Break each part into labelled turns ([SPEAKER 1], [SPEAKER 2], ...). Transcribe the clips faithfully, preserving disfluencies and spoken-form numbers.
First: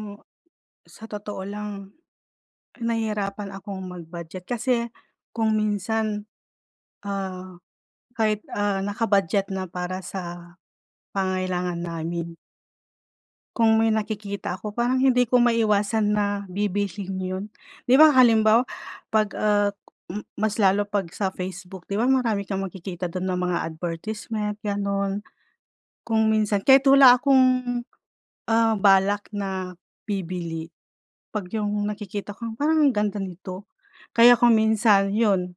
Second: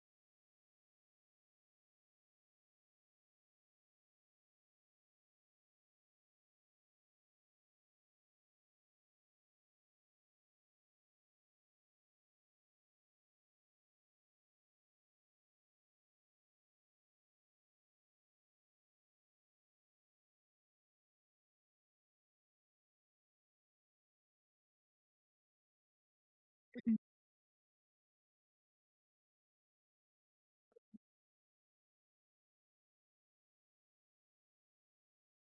[SPEAKER 1] Mo sa totoo lang, nahihirapan akong mag-budget kasi kung minsan, ah, kahit, ah, naka-budget na para sa pangangailangan namin kung may nakikita ako parang hindi ko maiwasan na bibilhin yun. Di ba halimbawa, 'pag, uh, m mas lalo 'pag sa Facebook. Di ba marami kang magkikita dun na mga advertisement, ganun. Kung minsan, kahit
[SPEAKER 2] Mm.
[SPEAKER 1] wala akong, ah, balak na bibili, 'pag yung nakikita ko, "Parang ang ganda nito." Kaya kung minsan yun,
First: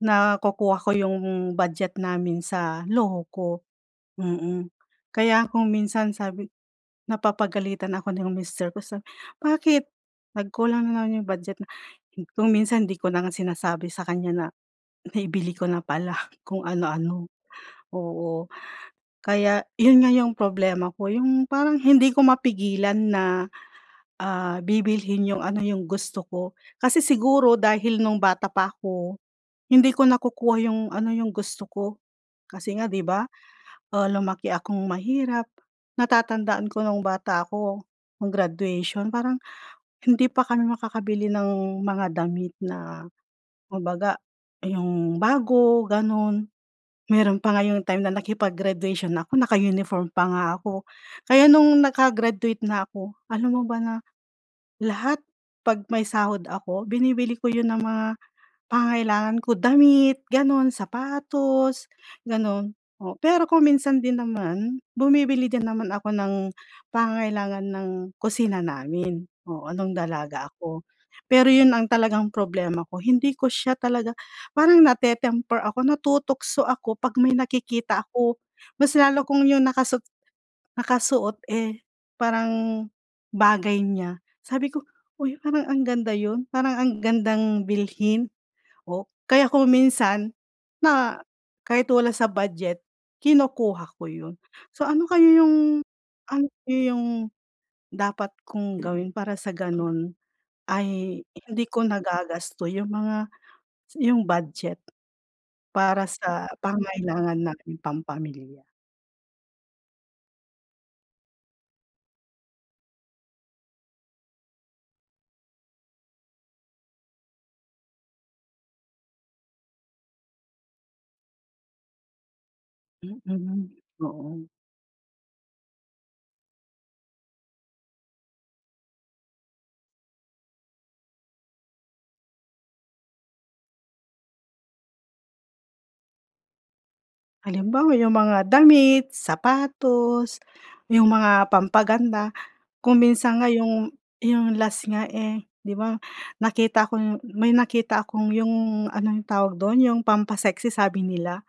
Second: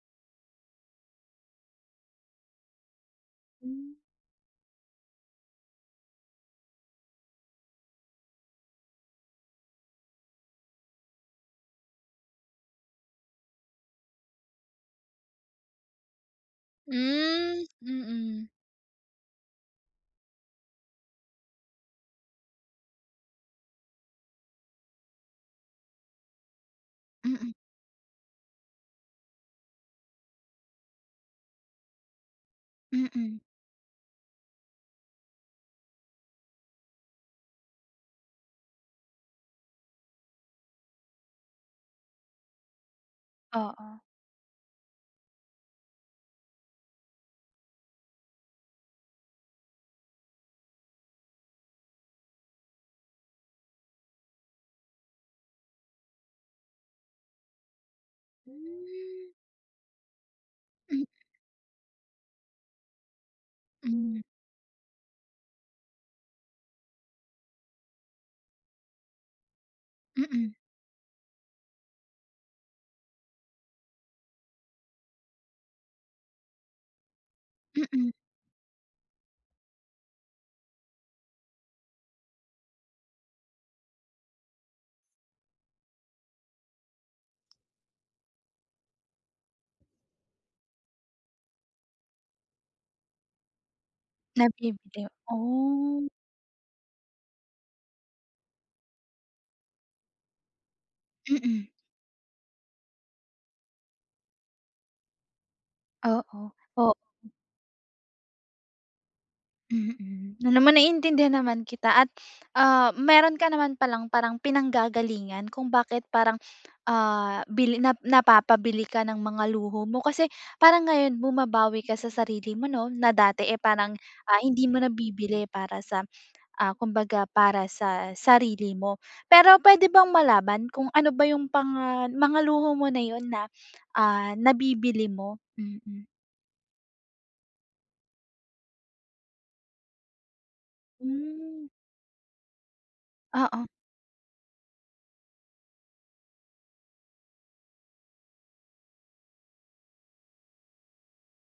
[SPEAKER 1] nakukuha ko yung budget namin sa luho ko,
[SPEAKER 2] Hmm.
[SPEAKER 1] mm. Kaya kung minsan, sabi napapagalitan ako ng mister ko sabi, "Bakit? Nagkulang na naman yung budget." Na kung minsan hindi ko na nga sinasabi sa kanya na naibili ko na pala, kung ano-ano,
[SPEAKER 2] Hmm,
[SPEAKER 1] oo.
[SPEAKER 2] mm.
[SPEAKER 1] Kaya yun nga yung problema ko, yung parang hindi ko mapigilan na, ah, bibilhin yung ano yung gusto ko. Kasi
[SPEAKER 2] Mm.
[SPEAKER 1] siguro, dahil nung bata pa ako, hindi ko nakukuha yung ano, yung gusto ko. Kasi nga di ba,
[SPEAKER 2] Mm.
[SPEAKER 1] ah, lumaki akong mahirap. Natatandaan ko nung bata ako, nung graduation. Parang hindi pa kami makakabili ng mga damit na kung
[SPEAKER 2] Oo.
[SPEAKER 1] baga, yung bago, ganun. Meron pa nga yung time na nakipag-graduation ako, naka-uniform pa nga ako. Kaya nung naka-graduate na ako, alam mo ba na lahat 'pag may sahod ako, binibili ko yun ng mga
[SPEAKER 2] Hmm.
[SPEAKER 1] pangangailangan ko. Damit, ganun.
[SPEAKER 2] Hmm.
[SPEAKER 1] Sapatos, ganun. Oo, pero kung minsan din
[SPEAKER 2] Hmm.
[SPEAKER 1] naman, bumibili din naman ako ng pangangailangan ng kusina namin, oo, nung dalaga
[SPEAKER 2] Mm.
[SPEAKER 1] ako. Pero yun ang talagang problema ko, hindi ko siya talaga parang nate-temper ako, natutukso ako 'pag may nakikita
[SPEAKER 2] Mm.
[SPEAKER 1] ako. Mas lalo kung yung nakasut nakasuot, eh, parang bagay niya. Sabi ko, "Uy, parang ang ganda yun. Parang ang gandang bilhin." O kaya kung minsan, na kahit wala sa budget, kinukuha ko yun. So, ano
[SPEAKER 2] Nabibili,
[SPEAKER 1] kaya yung
[SPEAKER 2] oh.
[SPEAKER 1] ang iyong dapat kong gawin para sa ganun ay hindi
[SPEAKER 2] Mm.
[SPEAKER 1] ko nagagasto yung mga yung budget para
[SPEAKER 2] Oo,
[SPEAKER 1] sa
[SPEAKER 2] oo.
[SPEAKER 1] pangangailangan naming pampamilya?
[SPEAKER 2] Mm. Alam mo, naiintindihan naman kita at, ah, meron ka naman palang parang pinanggagalingan kung bakit parang, ah, bili na napapabili ka ng mga luho mo. Kasi parang ngayon bumabawi ka sa sarili mo 'no na dati, eh,
[SPEAKER 1] Mm.
[SPEAKER 2] parang, ah,
[SPEAKER 1] Oo.
[SPEAKER 2] hindi mo nabibili para sa, ah, kumbaga para sa sarili mo. Pero puwede bang malaman kung ano ba yung panga mga luho mo na 'yun na, ah, nabibili mo? Mm.
[SPEAKER 1] Halimbawa yung mga damit, sapatos, yung mga
[SPEAKER 2] Hmm.
[SPEAKER 1] pampaganda. Kung minsan nga
[SPEAKER 2] Oo.
[SPEAKER 1] yung yung last nga, eh, 'di ba, nakita ko yung, may nakita akong yung ano, yung tawag dun, yung pampa-sexy sabi nila,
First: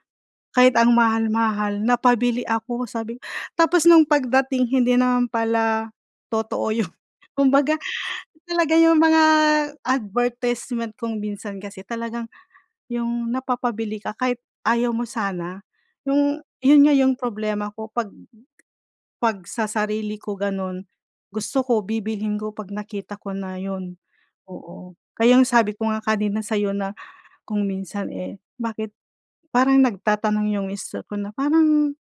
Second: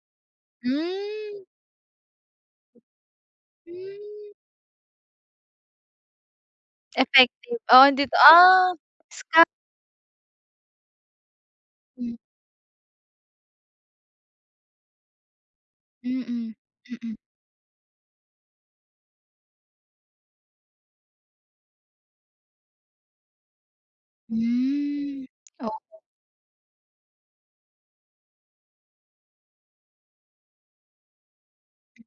[SPEAKER 1] kahit ang
[SPEAKER 2] Hmm.
[SPEAKER 1] mahal-mahal napabili ako sabi tapos nung
[SPEAKER 2] Hmm.
[SPEAKER 1] pagdating hindi naman pala totoo yun.
[SPEAKER 2] Effective,
[SPEAKER 1] Kumbaga,
[SPEAKER 2] oo, hindi ah,
[SPEAKER 1] talaga yung mga
[SPEAKER 2] scam.
[SPEAKER 1] advertisement kung minsan kasi
[SPEAKER 2] Hmm.
[SPEAKER 1] talagang, yung napapabili ka kahit ayaw mo sana. 'Yung
[SPEAKER 2] Mm,
[SPEAKER 1] yun nga
[SPEAKER 2] mm.
[SPEAKER 1] yung problema ko 'pag 'pag sa sarili ko ganun, gusto ko bibilhin ko 'pag nakita ko na yun, oo.
[SPEAKER 2] Hmm,
[SPEAKER 1] Kaya ang sabi ko
[SPEAKER 2] oo.
[SPEAKER 1] nga kanina sa'yo na kung minsan, eh, bakit parang nagtatanong yung mister ko na parang,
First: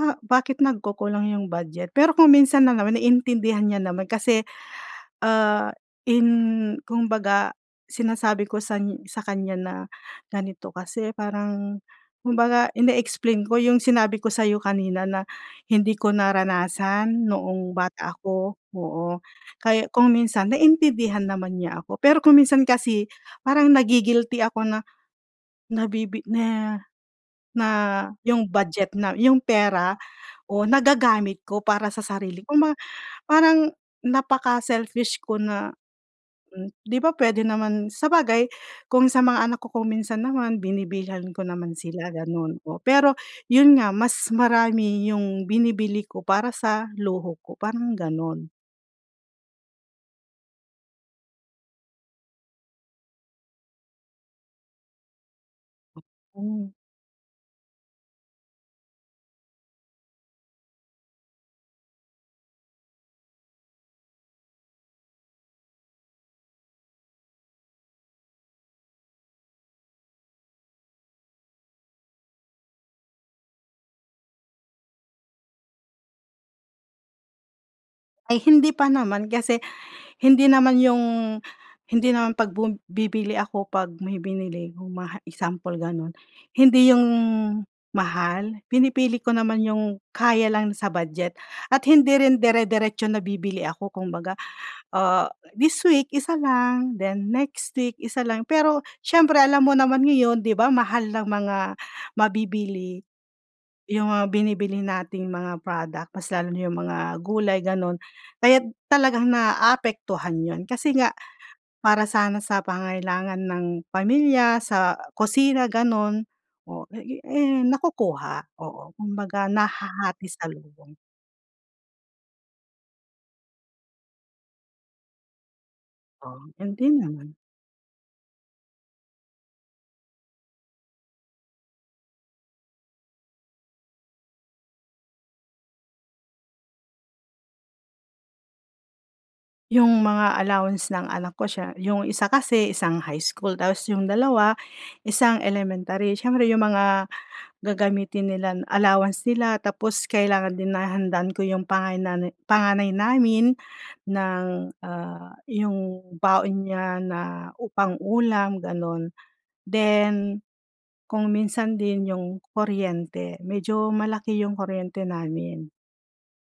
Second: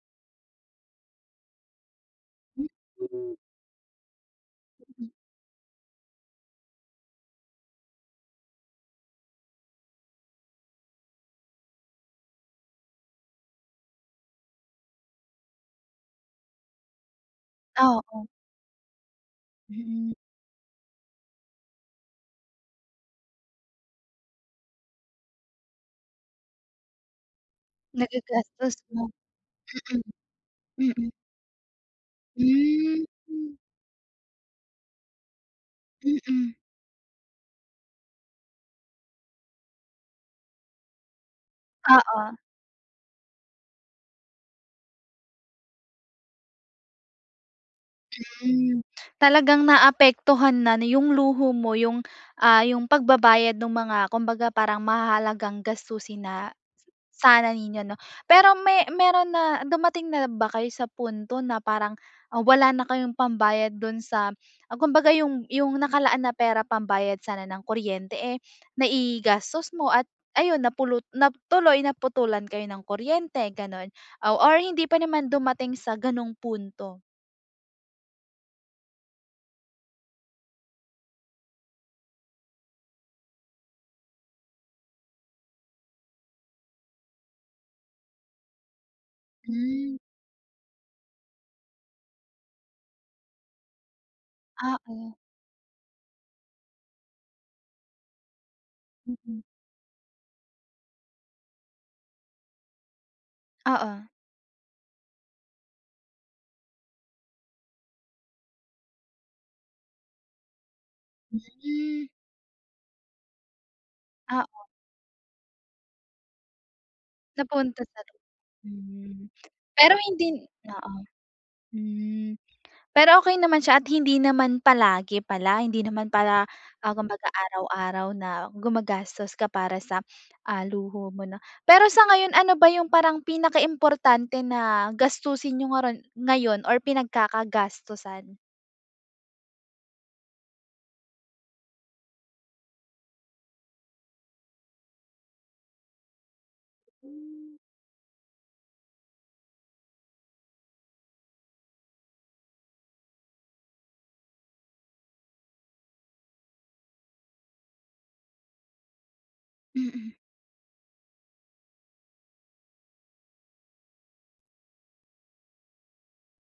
[SPEAKER 1] ah bakit nagkukulang yung budget? Pero kung minsan lang naman
[SPEAKER 2] Mm.
[SPEAKER 1] naintindihan niya naman kasi,
[SPEAKER 2] Hmm.
[SPEAKER 1] ah, in kumbaga sinasabi ko san sa kanya na ganito kasi, parang kumbaga ine-explain ko yung sinabi ko sa'yo kanina na hindi ko naranasan noong
[SPEAKER 2] Ah,
[SPEAKER 1] bata
[SPEAKER 2] oo.
[SPEAKER 1] ako, oo. Kaya kung
[SPEAKER 2] Mm.
[SPEAKER 1] minsan naintindihan naman niya ako. Pero kung minsan kasi parang nagi-guilty ako na, nabibi na na, yung
[SPEAKER 2] Nagagastos
[SPEAKER 1] budget
[SPEAKER 2] mo.
[SPEAKER 1] na, yung pera o
[SPEAKER 2] Mm, mm.
[SPEAKER 1] nagagamit ko para sa sarili, kumba
[SPEAKER 2] Hmm.
[SPEAKER 1] parang napaka-selfish ko na
[SPEAKER 2] Mm.
[SPEAKER 1] 'di ba puwede naman sabagay kung sa mga anak ko kung minsan naman binibilhan ko naman sila
[SPEAKER 2] Oo.
[SPEAKER 1] ganon, oh. Pero yun nga mas marami yung binibili ko para sa luho ko parang ganon.
[SPEAKER 2] Hmm, talagang naapektuhan na nu yung luho mo yung, ah, yung pagbabayad nung mga kumbaga parang mahahalagang gastusin na
[SPEAKER 1] Oo.
[SPEAKER 2] sana ninyo 'no. Pero me meron na, dumating na ba kayo sa punto na parang, ah, wala na kayong pambayad dun sa, ah, kumbaga yung yung nakalaan na pera pambayad sana ng kuryente, eh, naigastos mo at ayun napulut tuloy naputulan kayo ng kuryente ganun? Ow or hindi pa naman dumating sa ganong punto.
[SPEAKER 1] Ay, hindi pa naman. Kasi hindi naman yung hindi naman 'pag bum bibili ako 'pag may binili kung maha example, gano'n. Hindi yung mahal. Pinipili ko naman yung
[SPEAKER 2] Hmm.
[SPEAKER 1] kaya lang sa budget at hindi rin dere-deretso na bibili ako kumbaga.
[SPEAKER 2] Ah, oh.
[SPEAKER 1] Ah, this week isa lang, then next week, isa lang. Pero siyempre
[SPEAKER 2] Mm.
[SPEAKER 1] alam mo naman ngayon, di ba mahal ng mga mabibili. Yung
[SPEAKER 2] Oo.
[SPEAKER 1] mga binibili nating mga product, mas lalo na yung mga gulay, ganun. Kaya talagang naaapektuhan yun, kasi nga para
[SPEAKER 2] Mm.
[SPEAKER 1] sana sa pangangailangan ng
[SPEAKER 2] Ah,
[SPEAKER 1] pamilya,
[SPEAKER 2] oh.
[SPEAKER 1] sa kusina, ganun, oo, eh,
[SPEAKER 2] Napunta sa, [unintelligible]
[SPEAKER 1] nakukuha. Oo,
[SPEAKER 2] hmm.
[SPEAKER 1] kumbaga
[SPEAKER 2] Pero hindi
[SPEAKER 1] nahahati
[SPEAKER 2] oo,
[SPEAKER 1] salubong.
[SPEAKER 2] hmm. Pero okey naman siya at hindi naman palagi pala. Hindi naman
[SPEAKER 1] Ah,
[SPEAKER 2] pala,
[SPEAKER 1] hindi
[SPEAKER 2] ah, kumbaga
[SPEAKER 1] naman.
[SPEAKER 2] araw-araw na gumagastos ka para sa, ah, luho mo na Pero sa ngayon ano ba yung parang pinakaimportante na gastusin niyo ngarun ngayon or pinagkakagastusan?
[SPEAKER 1] Yung mga allowance ng anak ko siya yung isa kasi, isang high school, tapos yung dalawa, isang elementary, siyempre yung mga
[SPEAKER 2] Hmm.
[SPEAKER 1] gagamitin nila allowance nila. Tapos kailangan din na handaan ko yung pangaynane panganay namin ng, ah, yung baon niya na u pang-ulam gano'n.
[SPEAKER 2] Mm.
[SPEAKER 1] Then kung minsan din yung kuryente, medyo malaki yung kuryente namin.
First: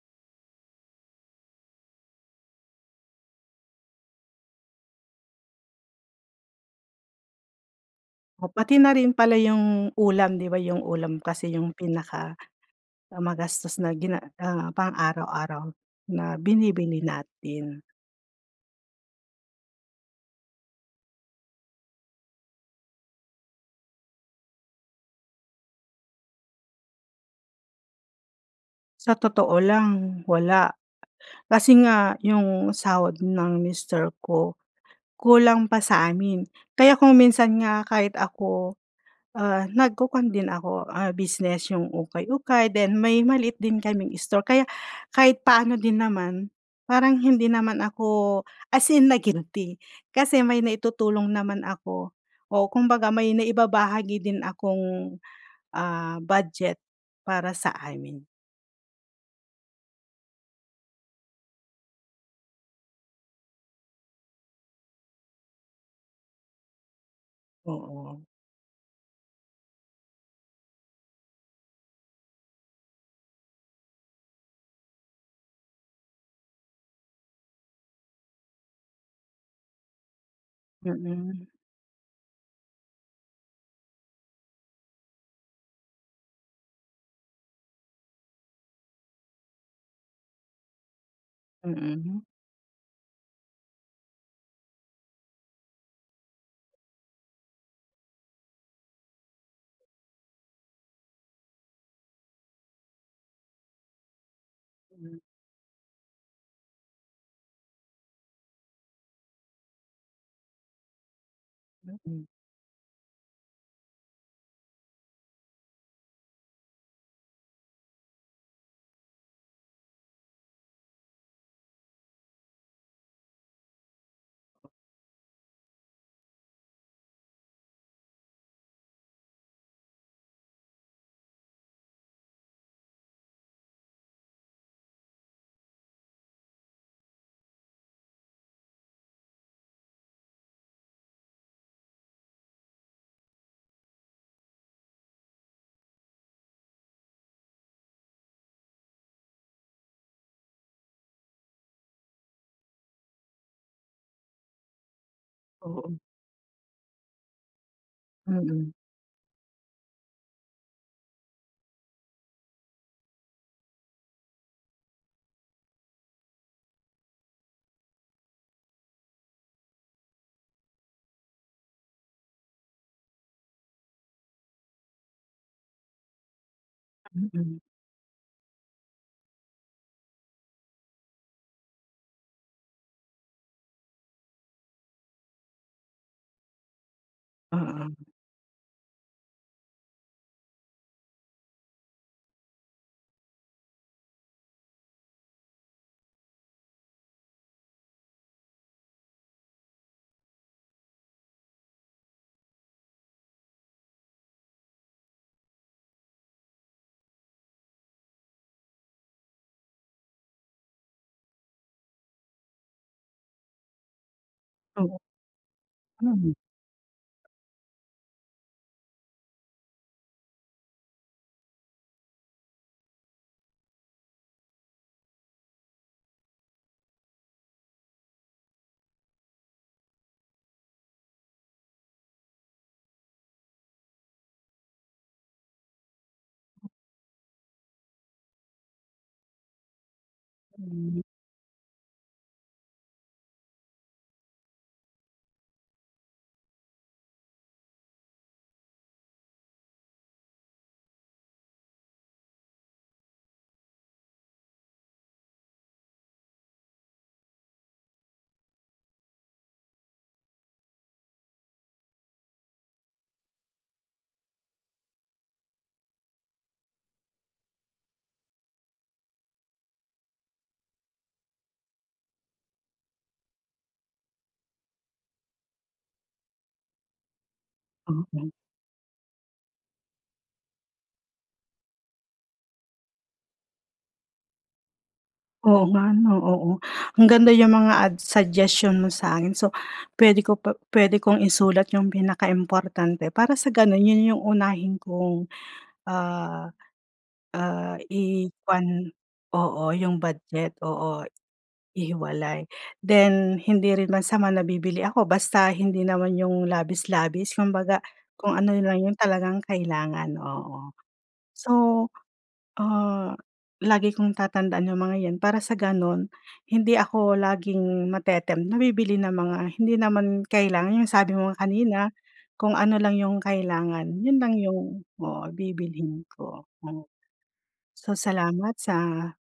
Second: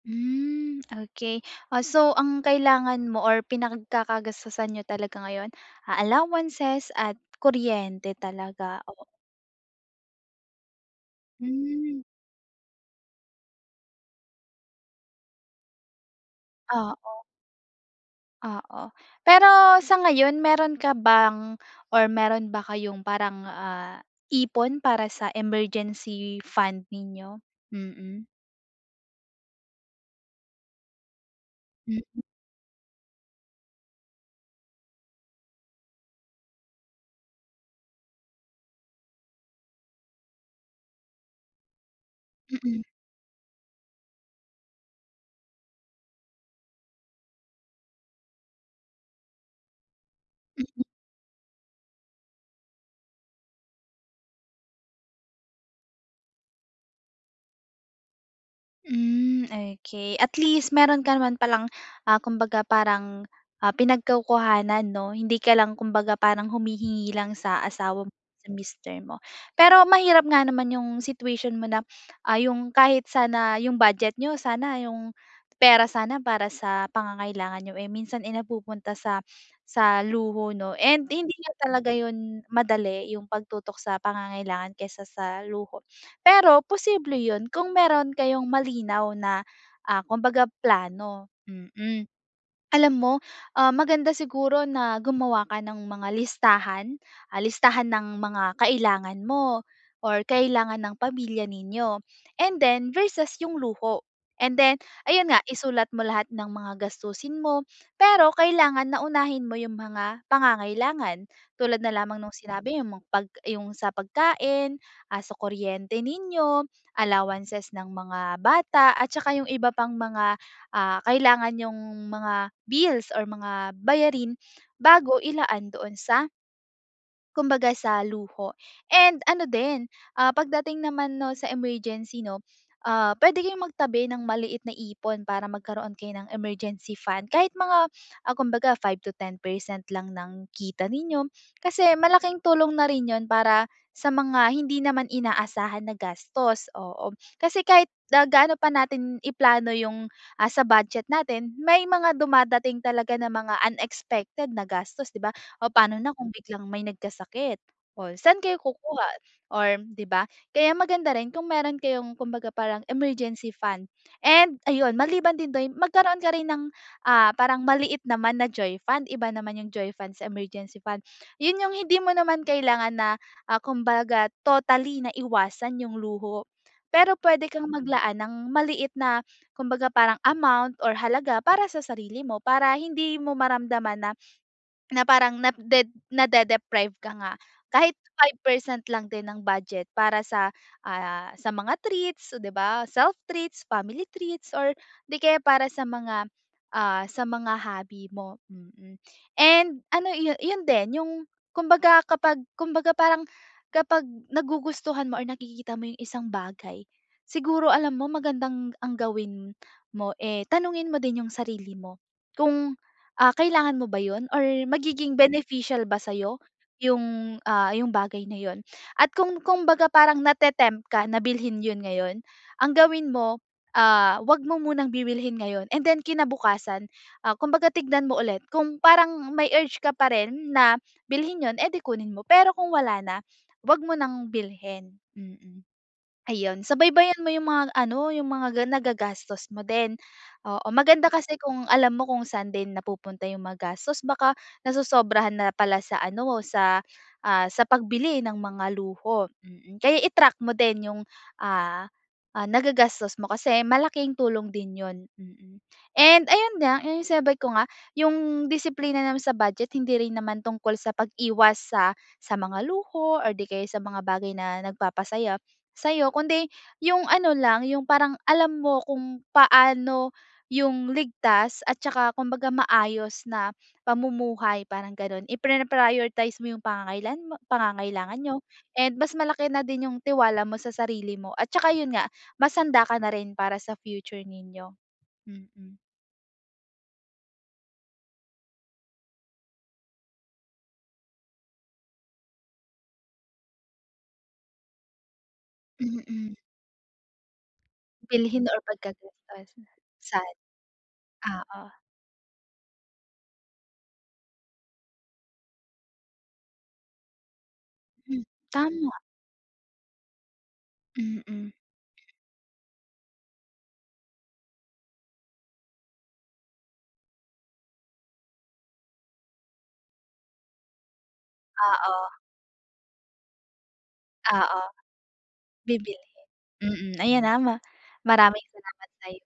[SPEAKER 2] Hmm, okey. Oh, so ang kailangan mo or pinagkakagastusan niyo talaga ngayon, ah, allowances at kuryente
[SPEAKER 1] O pati
[SPEAKER 2] talaga,
[SPEAKER 1] na
[SPEAKER 2] oo.
[SPEAKER 1] rin pala yung ulam, 'di ba, yung ulam kasi yung
[SPEAKER 2] Hmm.
[SPEAKER 1] pinaka, ah, magastos na gina ah, pang-araw-araw na binibili
[SPEAKER 2] Oo.
[SPEAKER 1] natin.
[SPEAKER 2] Oo. Pero sa ngayon, meron ka bang or meron ba kayong parang ah, ipon para sa emergency fund ninyo? Mm.
[SPEAKER 1] Sa totoo lang, wala. Kasi nga
[SPEAKER 2] Mm.
[SPEAKER 1] yung sahod ng mister ko, kulang pa sa amin. Kaya kung minsan nga, kahit ako, ah, nagkukwan din ako ah, business yung ukay-ukay
[SPEAKER 2] Mm.
[SPEAKER 1] then may maliit din kaming store, kaya kahit paano din naman parang hindi naman ako as in na-guilty kasi may
[SPEAKER 2] Mm.
[SPEAKER 1] naitutulong naman ako o kumbaga may naibabahagi din akong, ah, budget para sa amin.
[SPEAKER 2] Hmm, okey at least meron ka naman palang ah, kumbaga parang ah, pinagkukuhanan 'no, hindi ka lang kumbaga parang humihingi lang sa asawa mo,
[SPEAKER 1] Oo.
[SPEAKER 2] sa mister mo. Pero mahirap nga naman yung situation mo na, ah, yung kahit sana yung budget niyo sana, yung pera sana para sa pangangailangan niyo eh, minsan ay napupunta sa sa luho, 'no. And hindi
[SPEAKER 1] Mm.
[SPEAKER 2] nga talaga yun madali, yung pagtutok sa pangangailangan kaysa sa luho, pero posible yun kung meron kayong malinaw na ah, kumbaga plano, mm.
[SPEAKER 1] Mm.
[SPEAKER 2] Alam mo ah, maganda siguro na gumawa ka ng mga listahan, ah, listahan ng mga kailangan mo or kailangan ng pamilya ninyo, and then versus yung luho. And then
[SPEAKER 1] Mm.
[SPEAKER 2] ayun nga isulat mo lahat ng mga gastusin mo, pero kailangan na unahin mo yung mga pangangailangan. Tulad na lamang
[SPEAKER 1] Mm.
[SPEAKER 2] no'ng sinabi mo 'pag yung sa pagkain, ah, sa kuryente ninyo, allowances ng mga bata at saka yung iba pang mga ah, kailangan, nyo'ng mga bills or mga bayarin bago ilaan doon sa Kumbaga, sa luho. And ano din, ah, pagdating naman 'no, sa emergency 'no, ah, puwede kayong magtabi ng maliit na ipon para magkaroon kayo ng emergency fund kahit mga, ah, kumbaga five to ten percent lang ng kita ninyo, kasi malaking tulong na rin yun para, sa mga hindi naman inaasahan na gastos, oo. Kasi kahit na gaano pa natin i-plano yung, ah, sa budget natin, may mga dumadating talaga na mga unexpected na gastos, 'di ba? Oh, pano
[SPEAKER 1] Oo.
[SPEAKER 2] na kung biglang may nagkasakit, o saan kayo
[SPEAKER 1] Mm.
[SPEAKER 2] kukuha, or, 'di ba? Kaya maganda rin kung meron kayong kumbaga parang emergency fund, and ayun, maliban din doyn, magkaroon ka rin ng, ah, parang maliit naman na joy fund, iba naman yung joy fund sa emergency fund. Yun yung hindi mo naman kailangan na, ah, kumbaga totally na iwasan yung luho, pero puwede
[SPEAKER 1] Mm.
[SPEAKER 2] kang maglaan ng maliit na, kumbaga parang amount, or halaga para sa sarili mo, para hindi mo maramdaman na, na parang na de nade-deprived ka nga. Kahit
[SPEAKER 1] Oo.
[SPEAKER 2] five percent lang din ng budget para sa, ah, sa mga treats, 'di ba, self treats, family treats or 'di kaya para sa mga, ah, sa mga hobby mo, mm. And ano iyo yun din yung, kumbaga kapag, kumbaga parang, kapag nagugustuhan mo or nakikita mo yung isang bagay, siguro alam mo, magandang ang gawin mo, eh, tanungin mo din yung sarili mo. Kung, ah, kailangan mo ba yun, or
[SPEAKER 1] Oo.
[SPEAKER 2] magiging beneficial ba
[SPEAKER 1] Mm.
[SPEAKER 2] sa'yo, yung, ah, yung bagay na yun? At kung kumbaga parang nate-tempt ka na bilhin yun ngayon, ang gawin mo, ah, huwag mo munang bibilhin ngayon and then kinabukasan, ah, kumbaga tignan mo ulit kung parang may urge ka pa rin na bilhin yun, eh, di kunin mo. Pero kung wala na, huwag mo ng bilhin, mm. Ayun, subaybayan mo yung mga ano, yung mga ga nagagastos mo din, oo.
[SPEAKER 1] Hmm.
[SPEAKER 2] Maganda kasi kung alam mo kung saan din napupunta yung mga magastos baka, nasosobrahan na pala sa ano, sa, ah, sa pagbili ng mga luho, mm. Kaya i-track mo din yung ah, ah, nagagastos mo kasi malaking tulong din yun, mm. And, ayun nga, yung sinabi ko nga yung disiplina naman sa budget, hindi rin naman tungkol sa pag-iwas sa, sa mga luho, or di kaya sa mga bagay na nagpapasaya sa'yo, kundi yung ano lang, yung parang, alam mo kung paano yung ligtas at tsaka kumbaga maayos na pamumuhay, parang ganun. Iprina-prioritize mo yung pangangailan mo pangangailangan
[SPEAKER 1] Okey.
[SPEAKER 2] niyo and mas malaki na din yung tiwala mo sa sarili mo, at tsaka yun nga, mas handa ka na rin para sa future ninyo,
[SPEAKER 1] Oo
[SPEAKER 2] mm.
[SPEAKER 1] nga ano, oo, ang ganda yung mga ads suggestion mo sa akin, so, puwede ko pa puwede kong isulat yung pinaka importante para sa ganon, yun yung unahin kong
[SPEAKER 2] Mm.
[SPEAKER 1] ah, ah,
[SPEAKER 2] Bilhin or
[SPEAKER 1] i-kuwan oo, yung
[SPEAKER 2] pagkakagastusan.
[SPEAKER 1] budget, oo,
[SPEAKER 2] Oo.
[SPEAKER 1] ihiwalay. Then, hindi rin masama na bibili ako, basta hindi naman yung labis-labis kumbaga,
[SPEAKER 2] Mm,
[SPEAKER 1] kung ano lang yung
[SPEAKER 2] tama.
[SPEAKER 1] talagang kailangan, oo.
[SPEAKER 2] Mm.
[SPEAKER 1] So, ah, lagi kong tatandaan yung mga yan, para sa gano'n hindi ako laging mate-tempt na bibili ng mga hindi naman kailangan, yung sabi mo nga kanina,
[SPEAKER 2] Oo.
[SPEAKER 1] kung ano lang yung kailangan yun lang
[SPEAKER 2] Oo.
[SPEAKER 1] yung oo, bibilhin
[SPEAKER 2] Bibilhin
[SPEAKER 1] ko. Hmm.
[SPEAKER 2] mm, ayan ah, ma
[SPEAKER 1] So,
[SPEAKER 2] maraming
[SPEAKER 1] salamat
[SPEAKER 2] salamat
[SPEAKER 1] sa
[SPEAKER 2] sa'yo.